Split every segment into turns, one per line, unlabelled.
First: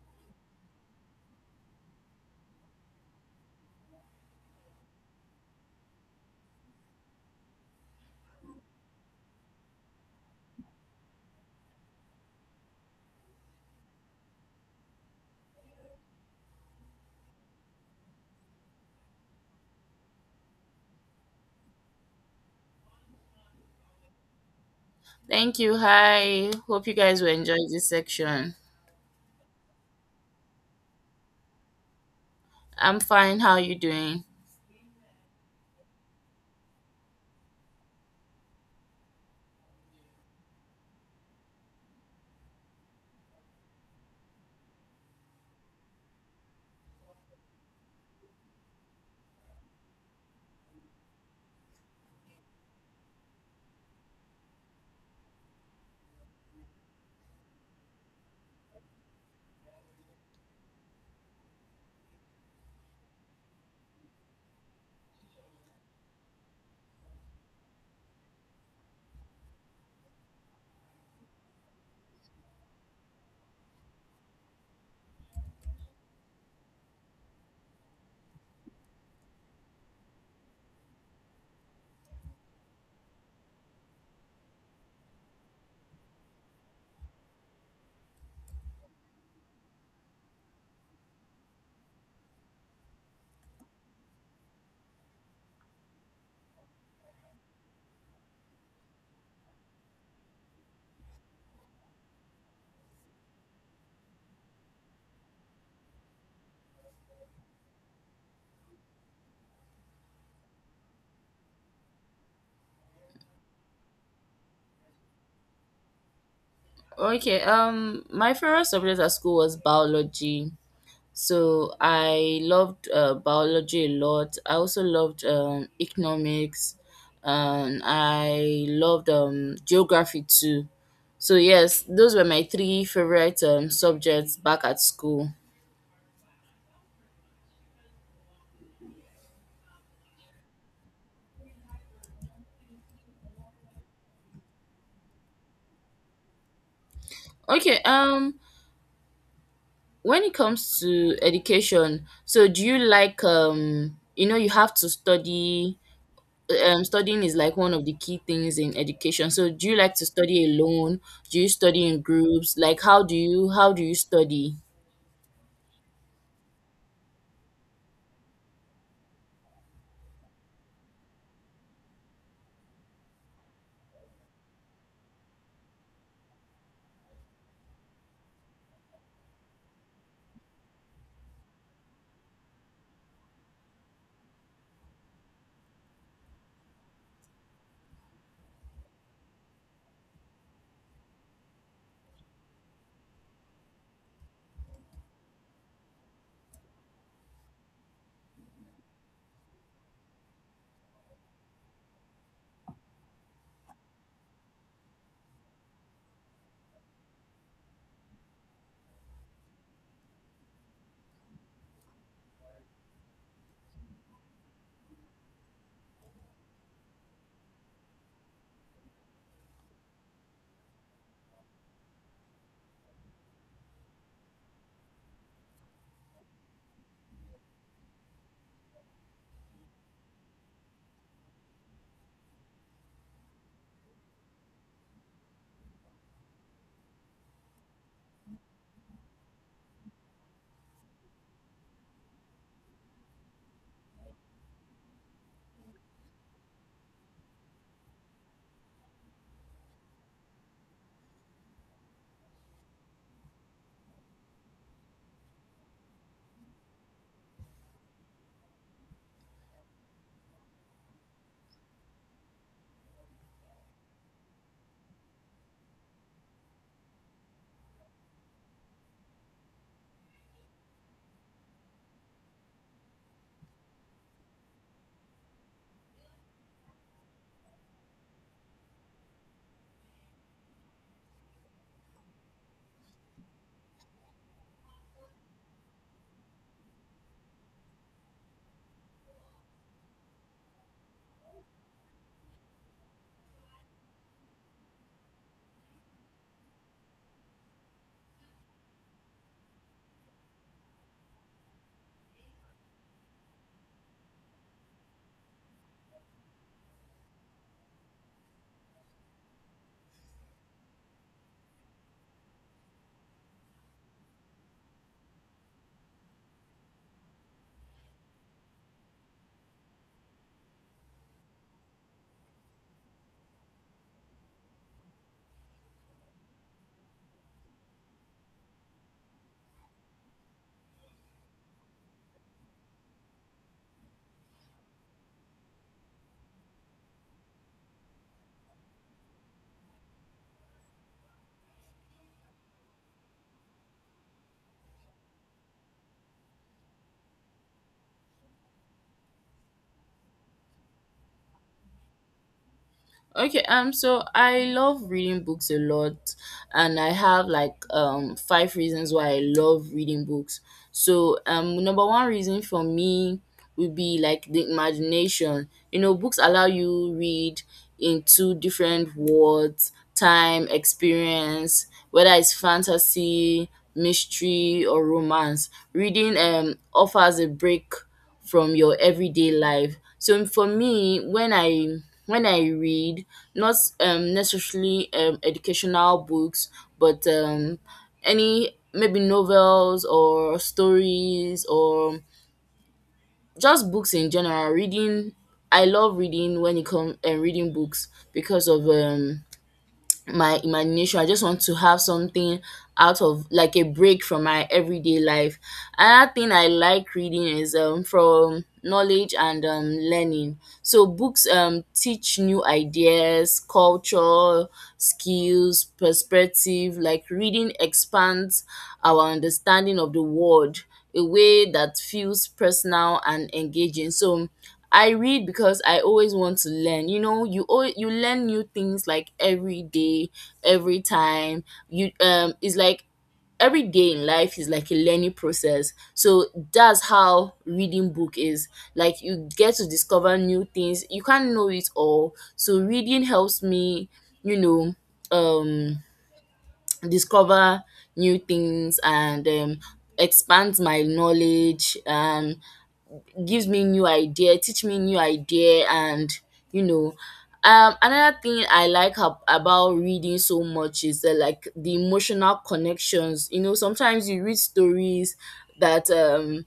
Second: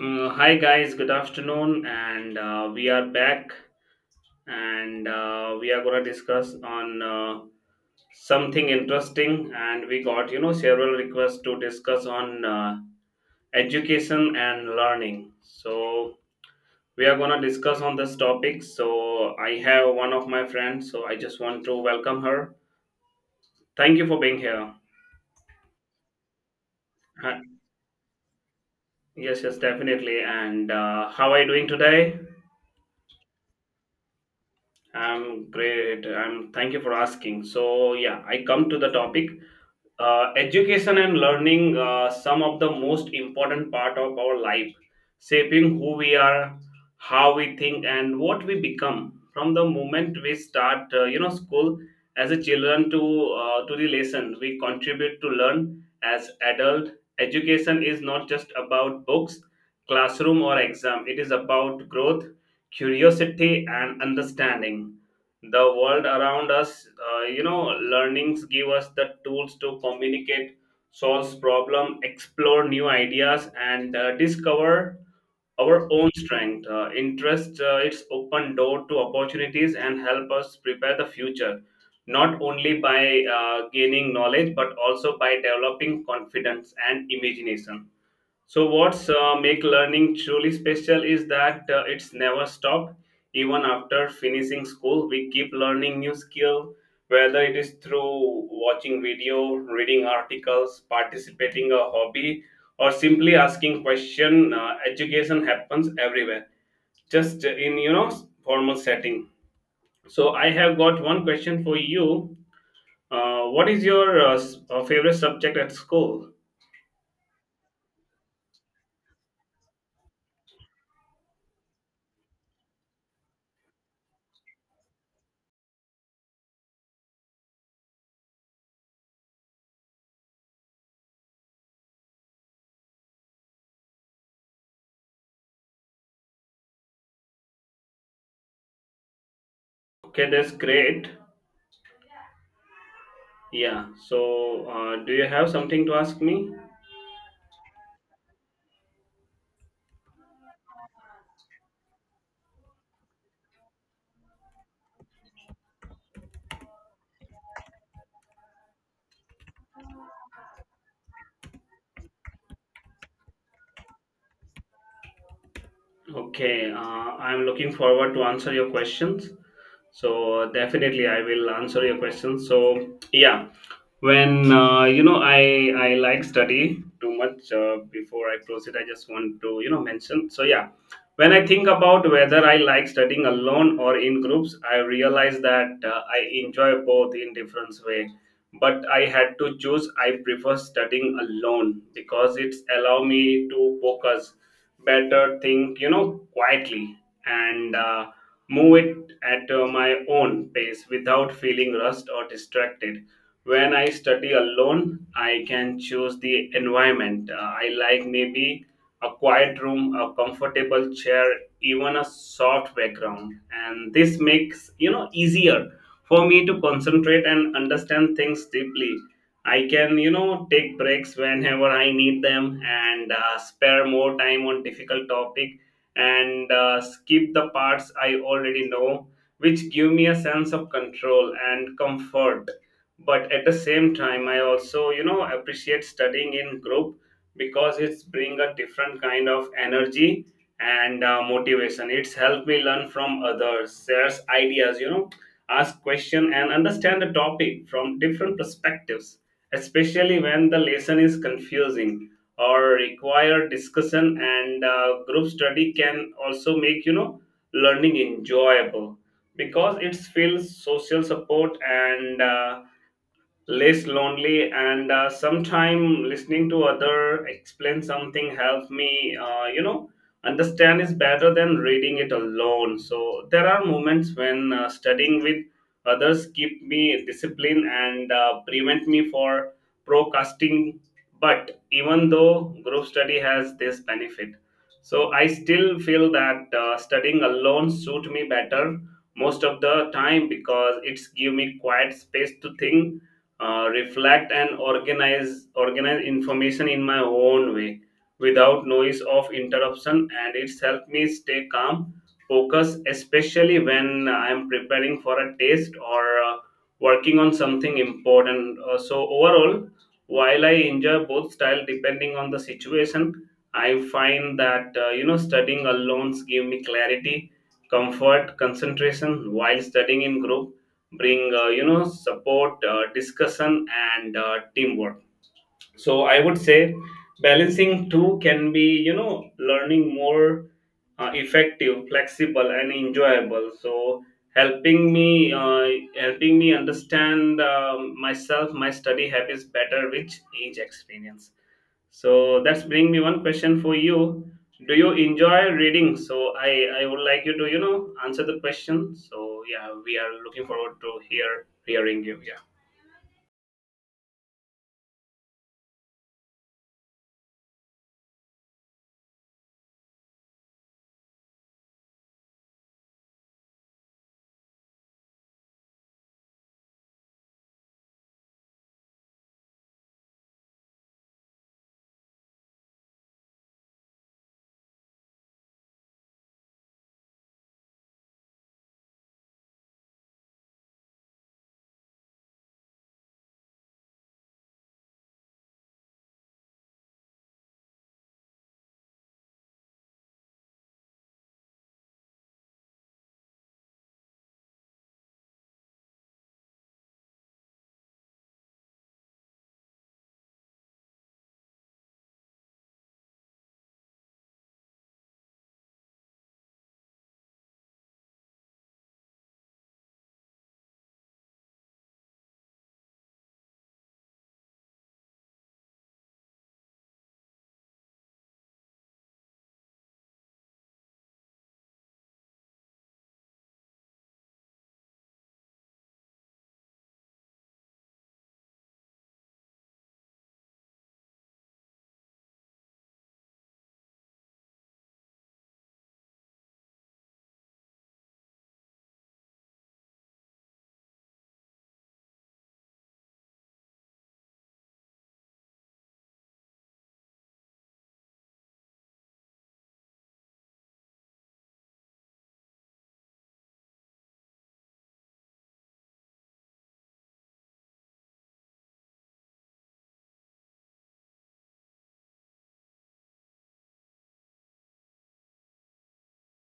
Hi guys, good afternoon, and we are back, and we are gonna discuss on something interesting, and we got several requests to discuss on education and learning. So we are gonna discuss on this topic. So I have one of my friends, so I just want to welcome her. Thank you for being here.
Thank you. Hi. Hope you guys will enjoy
Hi-
this section.
Yes, yes, definitely. And how are you doing today?
I'm fine. How are you doing?
I'm great. I'm Thank you for asking. So yeah, I come to the topic. Education and learning, some of the most important part of our life, shaping who we are, how we think, and what we become. From the moment we start, school as a children to the lesson we contribute to learn as adult. Education is not just about books, classroom, or exam. It is about growth, curiosity, and understanding the world around us. uh, you know Learnings give us the tools to communicate, solve problem, explore new ideas, and discover our own strength, interest. It's open door to opportunities and help us prepare the future, not only by gaining knowledge but also by developing confidence and imagination. So what's make learning truly special is that it's never stopped. Even after finishing school, we keep learning new skill, whether it is through watching video, reading articles, participating a hobby, or simply asking question. Education happens everywhere, just in formal setting. So I have got one question for you. What is your favorite subject at school?
Okay. My favorite subject at school was biology. So I loved biology a lot. I also loved economics. I loved geography too. So yes, those were my three favorite subjects back at school.
Okay, that's great. Yeah, so do you have something to ask me?
Okay. When it comes to education, so do you like you have to study studying is like one of the key things in education. So do you like to study alone? Do you study in groups? Like how do you study?
Okay, I'm looking forward to answer your questions. So definitely I will answer your questions. So yeah, when I like study too much before I close it, I just want to mention. So yeah, when I think about whether I like studying alone or in groups, I realize that I enjoy both in different way, but I had to choose. I prefer studying alone because it's allow me to focus better, think quietly, and move it at my own pace without feeling rushed or distracted. When I study alone, I can choose the environment. I like maybe a quiet room, a comfortable chair, even a soft background. And this makes, easier for me to concentrate and understand things deeply. I can, take breaks whenever I need them, and spare more time on difficult topic, and skip the parts I already know, which give me a sense of control and comfort. But at the same time, I also appreciate studying in group, because it's bring a different kind of energy and motivation. It's helped me learn from others, shares ideas, ask question, and understand the topic from different perspectives, especially when the lesson is confusing or require discussion. And group study can also make learning enjoyable because it feels social support and less lonely. And sometime listening to other explain something help me understand is better than reading it alone. So there are moments when studying with others keep me disciplined and prevent me for procrastinating. But even though group study has this benefit, so I still feel that studying alone suit me better most of the time, because it's give me quiet space to think, reflect, and organize information in my own way without noise of interruption. And it's helped me stay calm, focus, especially when I'm preparing for a test or uh, working on something important. So overall, while I enjoy both style depending on the situation, I find that studying alone give me clarity, comfort, concentration, while studying in group bring support, discussion, and teamwork. So I would say balancing two can be learning more effective, flexible, and enjoyable, so helping me uh, helping me understand myself, my study habits better with each experience. So that's bring me one question for you: do you enjoy reading? So I would like you to answer the question. So yeah, we are looking forward to hearing you. Yeah.
Okay, so I love reading books a lot, and I have like five reasons why I love reading books. So number one reason for me would be like the imagination. You know, books allow you read into different worlds, time, experience, whether it's fantasy, mystery, or romance. Reading offers a break from your everyday life. So for me, when I read, not necessarily educational books, but any maybe novels or stories or just books in general. Reading, I love reading when it comes and reading books because of my imagination. I just want to have something out of like a break from my everyday life. Another thing I like reading is from knowledge and learning. So books teach new ideas, culture, skills, perspective. Like reading expands our understanding of the world a way that feels personal and engaging. So I read because I always want to learn. You know, you learn new things like every day, every time. You it's like every day in life is like a learning process. So that's how reading book is. Like you get to discover new things. You can't know it all. So reading helps me, you know, um discover new things and expands my knowledge and gives me new idea, teach me new idea, and you know. Another thing I like about reading so much is like the emotional connections. You know, sometimes you read stories that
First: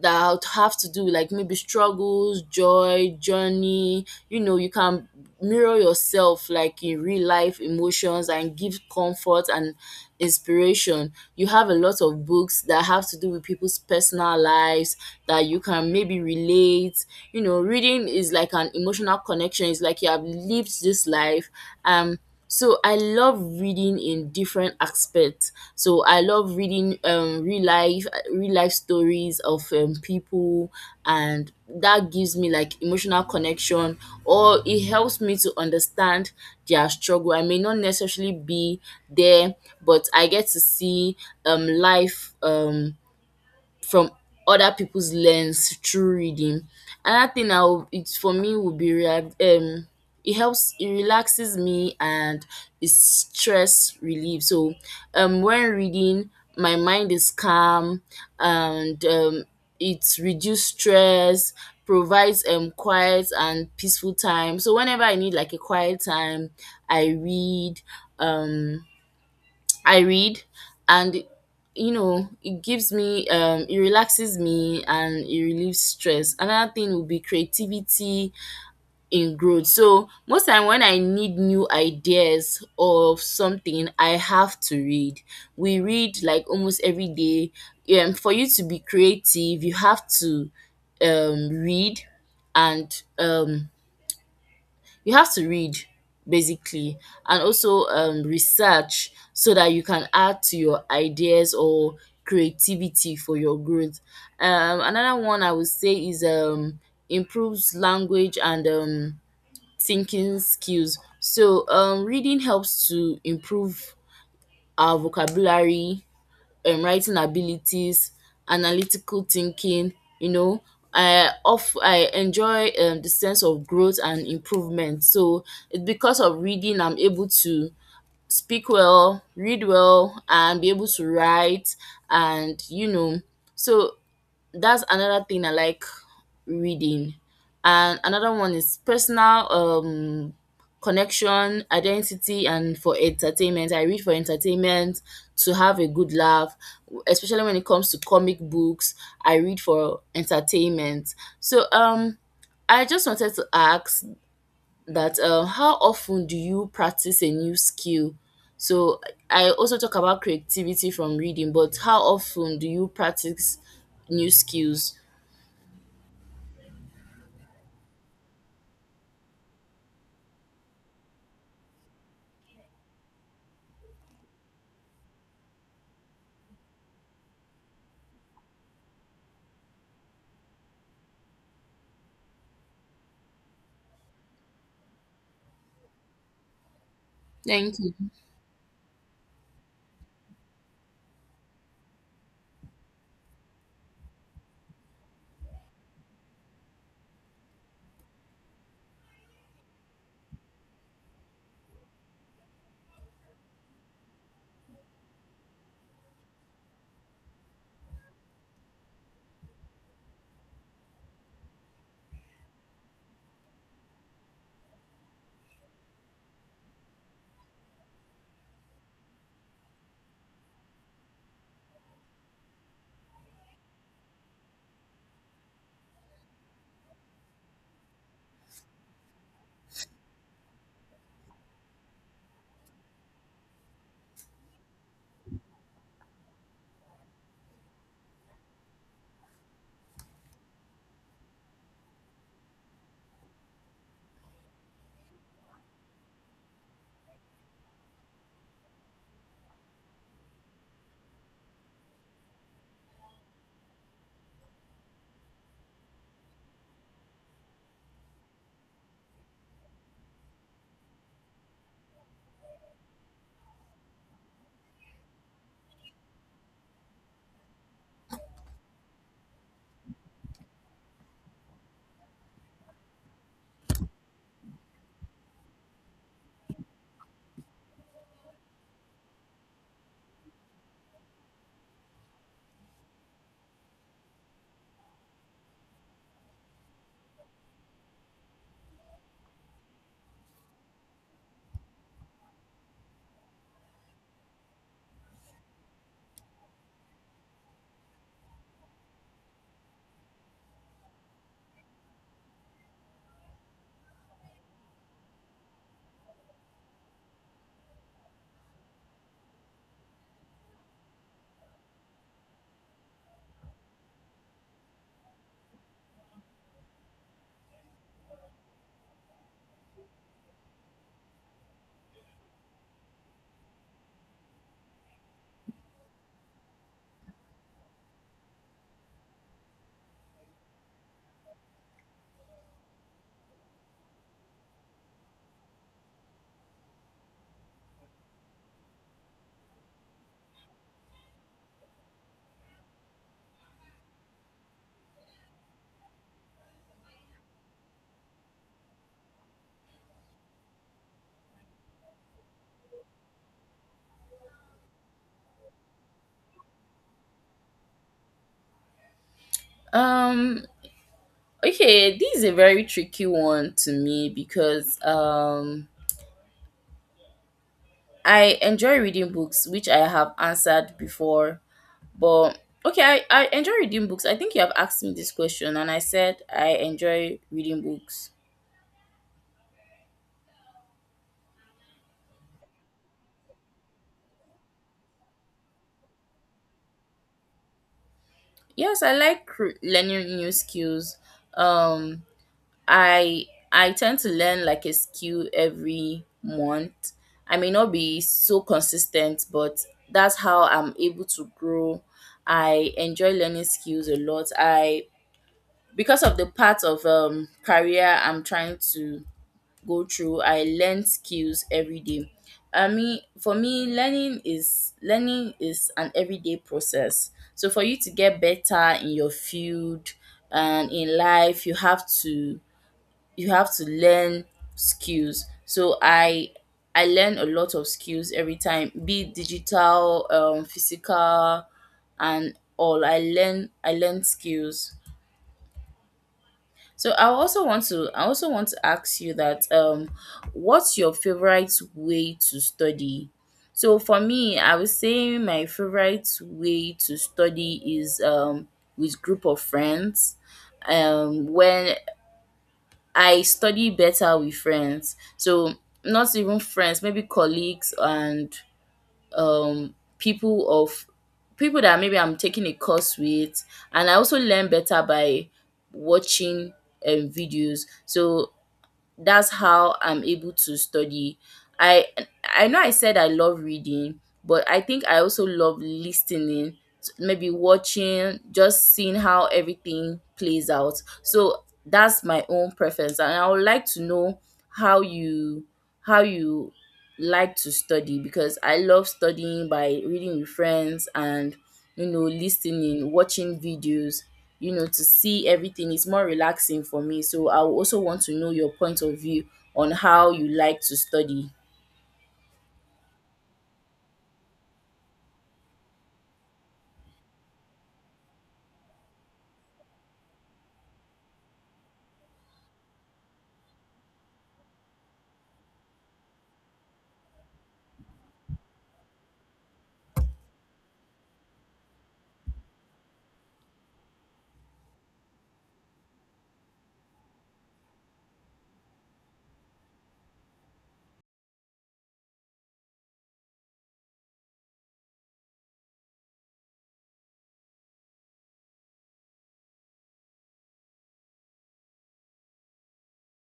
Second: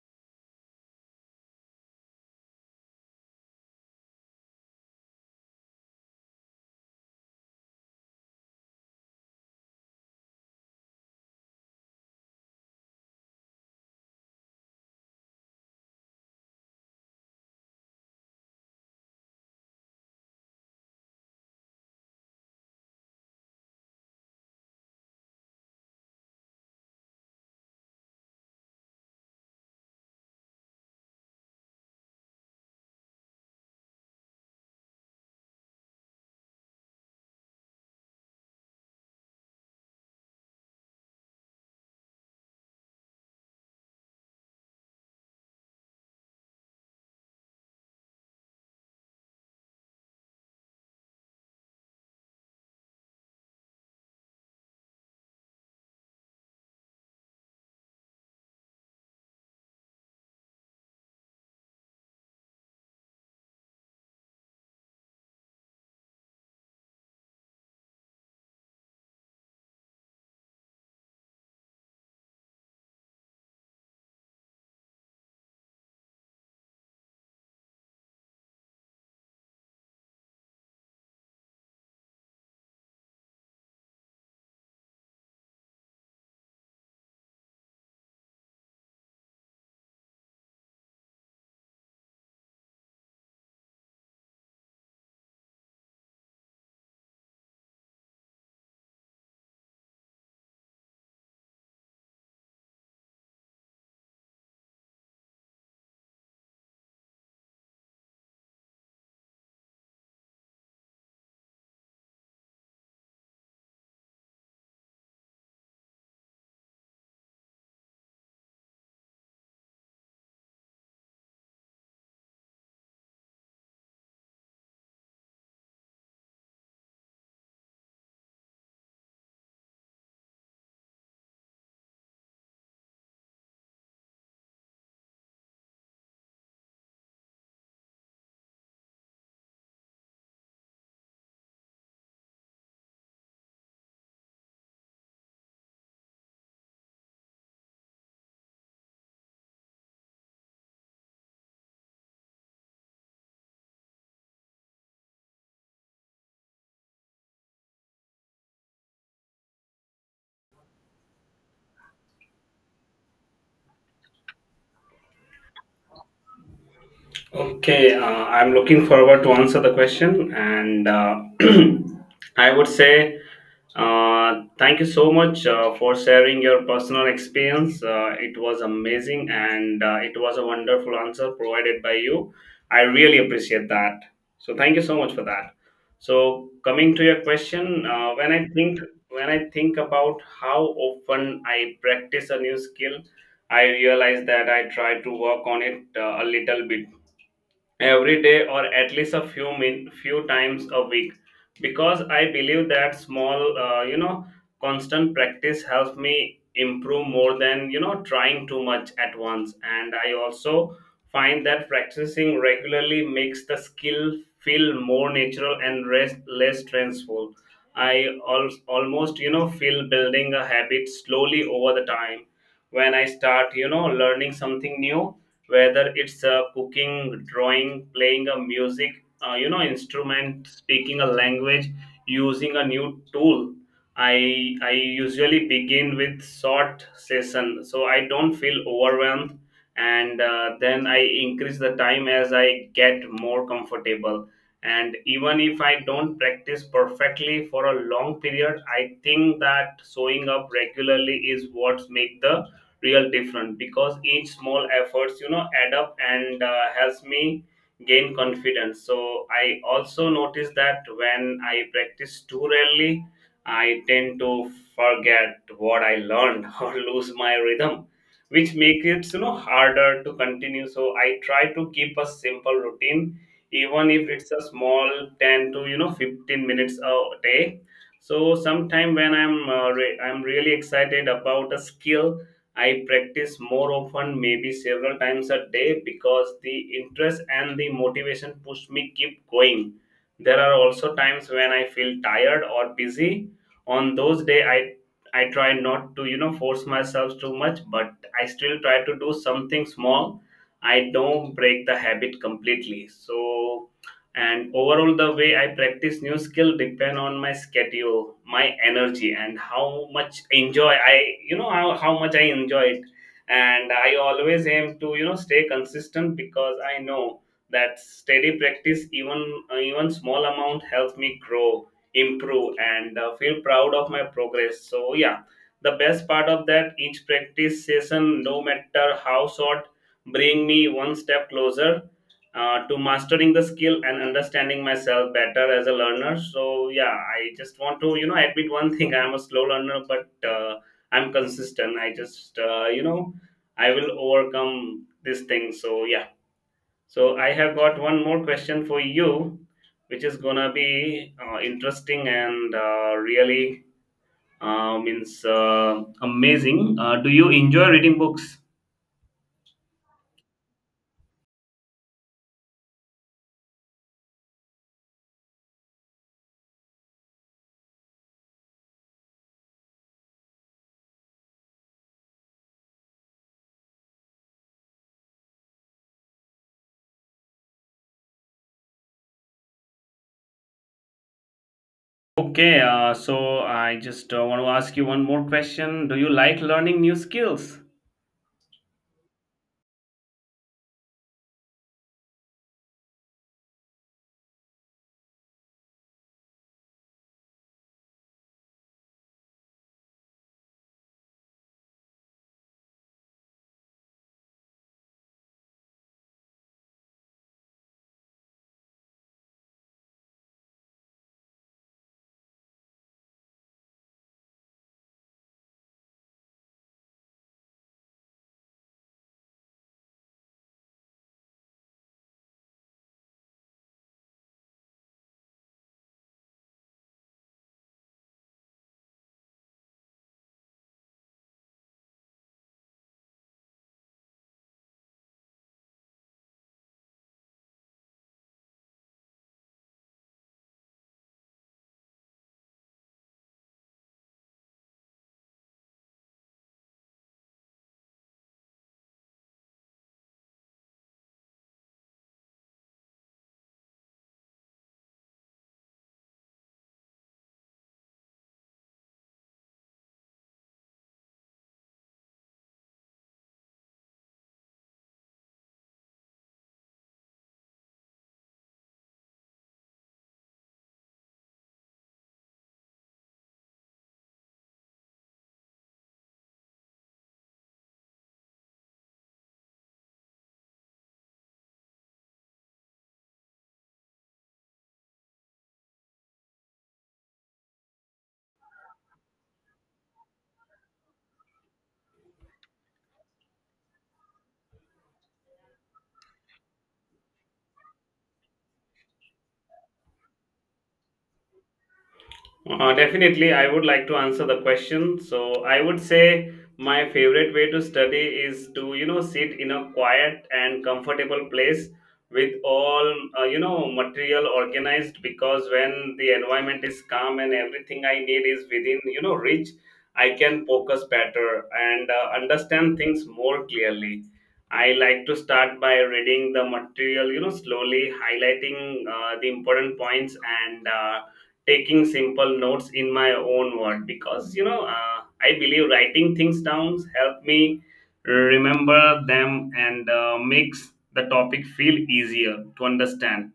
that I would have to do, like maybe struggles, joy, journey. You know, you can mirror yourself like in real life emotions and give comfort and inspiration. You have a lot of books that have to do with people's personal lives that you can maybe relate. You know, reading is like an emotional connection. It's like you have lived this life. Um so I love reading in different aspects. So I love reading real life stories of people, and that gives me like emotional connection or it helps me to understand their struggle. I may not necessarily be there, but I get to see life from other people's lens through reading. Another thing I will it for me would be it helps it relaxes me, and it's stress relief. So when reading my mind is calm, and it reduce stress, provides quiet and peaceful time. So whenever I need like a quiet time, I read, um I read, and you know it gives me it relaxes me and it relieves stress. Another thing would be creativity in growth. So most time when I need new ideas of something, I have to read. We read like almost every day. For you to be creative, you have to read, and you have to read basically, and also research so that you can add to your ideas or creativity for your growth. Another one I would say is improves language and thinking skills. So reading helps to improve our vocabulary, writing abilities, analytical thinking, you know. I enjoy the sense of growth and improvement. So it's because of reading I'm able to speak well, read well, and be able to write, and you know. So that's another thing I like reading. And another one is personal connection, identity, and for entertainment. I read for entertainment, to have a good laugh, especially when it comes to comic books. I read for entertainment. So I just wanted to ask that how often do you practice a new skill? So I also talk about creativity from reading, but how often do you practice new skills?
Okay, I'm looking forward to answer the question, and I would say thank you so much for sharing your personal experience. It was amazing, and it was a wonderful answer provided by you. I really appreciate that. So thank you so much for that. So coming to your
Thank
question,
you.
when I think about how often I practice a new skill, I realize that I try to work on it a little bit every day, or at least a few min few times a week, because I believe that small constant practice helps me improve more than trying too much at once. And I also find that practicing regularly makes the skill feel more natural and rest, less stressful. Almost feel building a habit slowly over the time. When I start learning something new, whether it's cooking, drawing, playing a music, instrument, speaking a language, using a new tool. I usually begin with short session, so I don't feel overwhelmed, and then I increase the time as I get more comfortable. And even if I don't practice perfectly for a long period, I think that showing up regularly is what make the real different, because each small efforts add up and helps me gain confidence. So I also notice that when I practice too rarely, I tend to forget what I learned or lose my rhythm, which makes it harder to continue. So I try to keep a simple routine, even if it's a small 10 to 15 minutes a day. So sometime when I'm I'm really excited about a skill, I practice more often, maybe several times a day, because the interest and the motivation push me keep going. There are also times when I feel tired or busy. On those days, I try not to force myself too much, but I still try to do something small. I don't break the habit completely. So and overall, the way I practice new skill depend on my schedule, my energy, and how much enjoy I you know how much I enjoy it. And I always aim to stay consistent, because I know that steady practice, even even small amount, helps me grow, improve, and feel proud of my progress. So yeah, the best part of that: each practice session, no matter how short, bring me one step closer to mastering the skill and understanding myself better as a learner. So yeah, I just want to admit one thing: I'm a slow learner, but I'm consistent. I just I will overcome this thing. So yeah. So I have got one more question for you, which is gonna be interesting and really means amazing. Do you enjoy reading books?
Um, Okay, this is a very tricky one to me because I enjoy reading books, which I have answered before. But okay, I enjoy reading books. I think you have asked me this question and I said I enjoy reading books.
Okay, so I just want to ask you one more question. Do you like learning new skills?
Yes, I like learning new skills. Um I tend to learn like a skill every month. I may not be so consistent, but that's how I'm able to grow. I enjoy learning skills a lot. I because of the part of career I'm trying to go through, I learn skills every day. I mean, for me, learning is an everyday process. So for you to get better in your field and in life, you have to learn skills. So I learn a lot of skills every time, be it digital, physical, and all. I learn skills. So I also want to ask you that what's your favorite way to study? So for me, I would say my favorite way to study is with group of friends. When I study better with friends. So not even friends, maybe colleagues and um people of people that maybe I'm taking a course with, and I also learn better by watching videos. So that's how I'm able to study. i I know I said I love reading, but I think I also love listening, maybe watching, just seeing how everything plays out. So that's my own preference, and I would like to know how you how you like to study, because I love studying by reading with friends and you know listening, watching videos, you know, to see everything. It's more relaxing for me. So I would also want to know your point of view on how you like to study.
Definitely, I would like to answer the question. So, I would say my favorite way to study is to, sit in a quiet and comfortable place with all, material organized, because when the environment is calm and everything I need is within, reach, I can focus better and understand things more clearly. I like to start by reading the material, slowly, highlighting the important points and taking simple notes in my own word, because I believe writing things down help me remember them and makes the topic feel easier to understand.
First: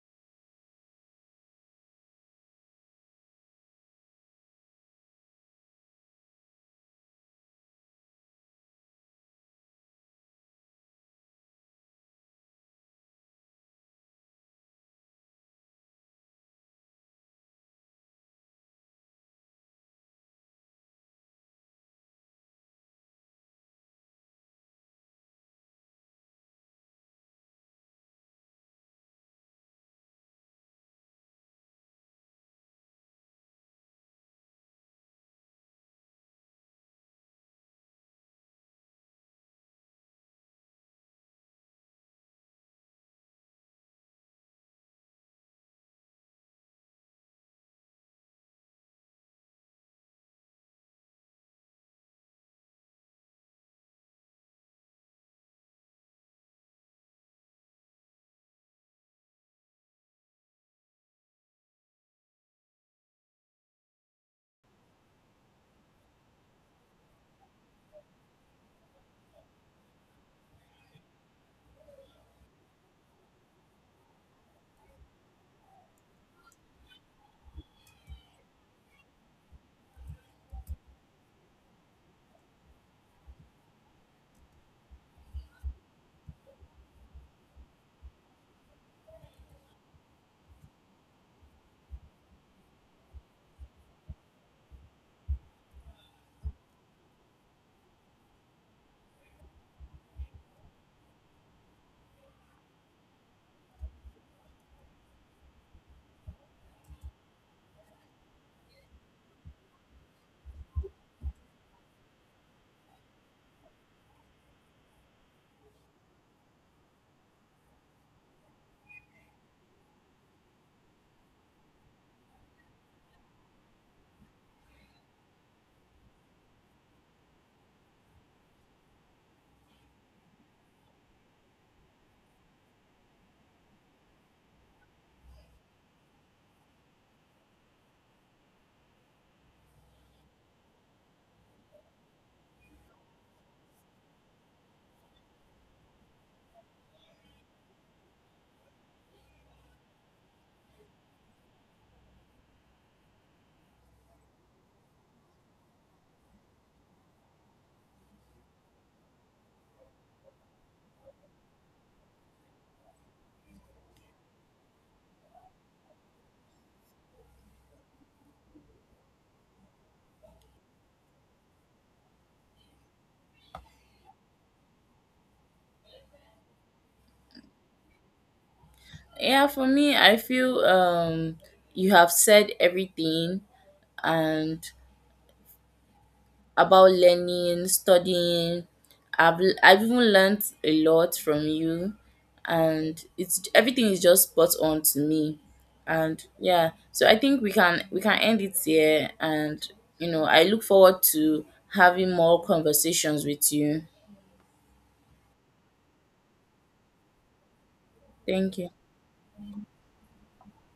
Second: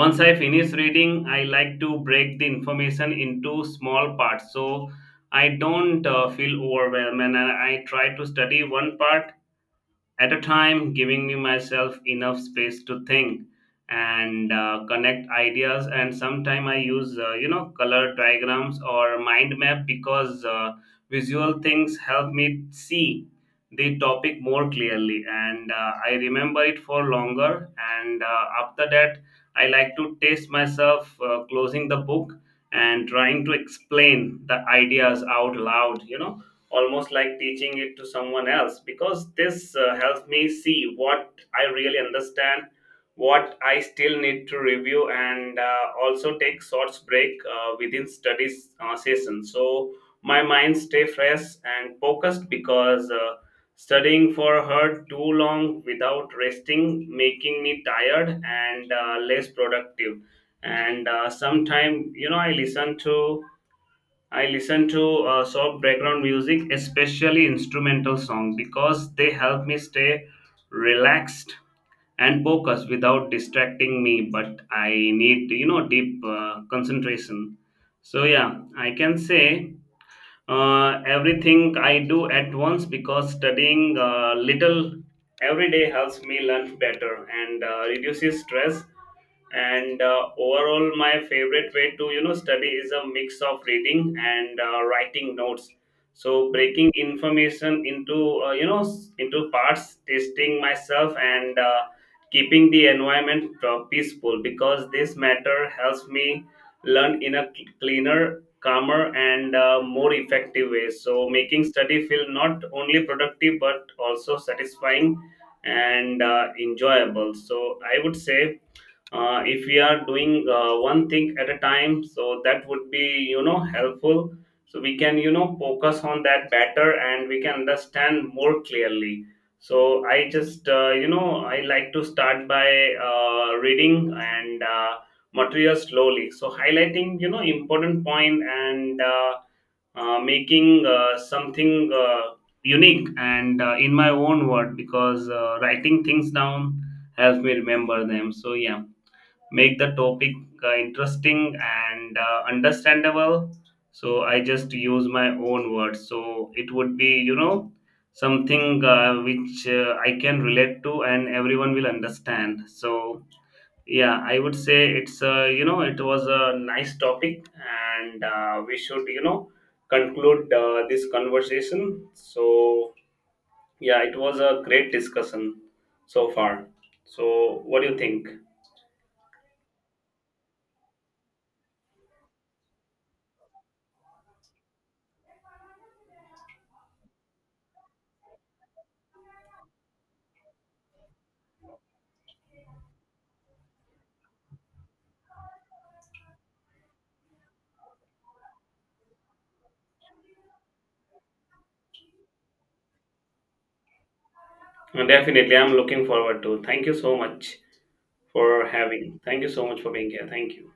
Once I finish reading, I like to break the information into small parts so I don't feel overwhelmed. And I try to study one part at a time, giving me myself enough space to think and connect ideas. And sometimes I use, color diagrams or mind map, because visual things help me see the topic more clearly, and I remember it for longer. And after that, I like to taste myself closing the book and trying to explain the ideas out loud, almost like teaching it to someone else, because this helps me see what I really understand, what I still need to review, and also take short break within studies session. So my mind stay fresh and focused, because studying for her too long without resting making me tired and less productive. And sometime I listen to soft background music, especially instrumental songs, because they help me stay relaxed and focused without distracting me. But I need, deep concentration. So yeah, I can say everything I do at once, because studying little every day helps me learn better and reduces stress. And overall, my favorite way to study is a mix of reading and writing notes. So breaking information into into parts, testing myself, and keeping the environment peaceful, because this matter helps me learn in a cleaner, calmer, and more effective ways, so making study feel not only productive but also satisfying and enjoyable. So I would say if we are doing one thing at a time, so that would be helpful, so we can focus on that better, and we can understand more clearly. So I just I like to start by reading and material slowly, so highlighting important point and making something unique and in my own word, because writing things down helps me remember them. So yeah, make the topic interesting and understandable. So I just use my own words, so it would be something which I can relate to, and everyone will understand. So yeah, I would say it's it was a nice topic, and we should conclude this conversation. So yeah, it was a great discussion so far. So what do you think?
Yeah, for me, I feel you have said everything and about learning, studying. I've even learned a lot from you, and it's everything is just spot on to me. And yeah, so I think we can end it here, and you know, I look forward to having more conversations with you.
Definitely, I'm looking forward to. Thank you so much
Thank
for
you.
having. Thank you so much for being here. Thank you.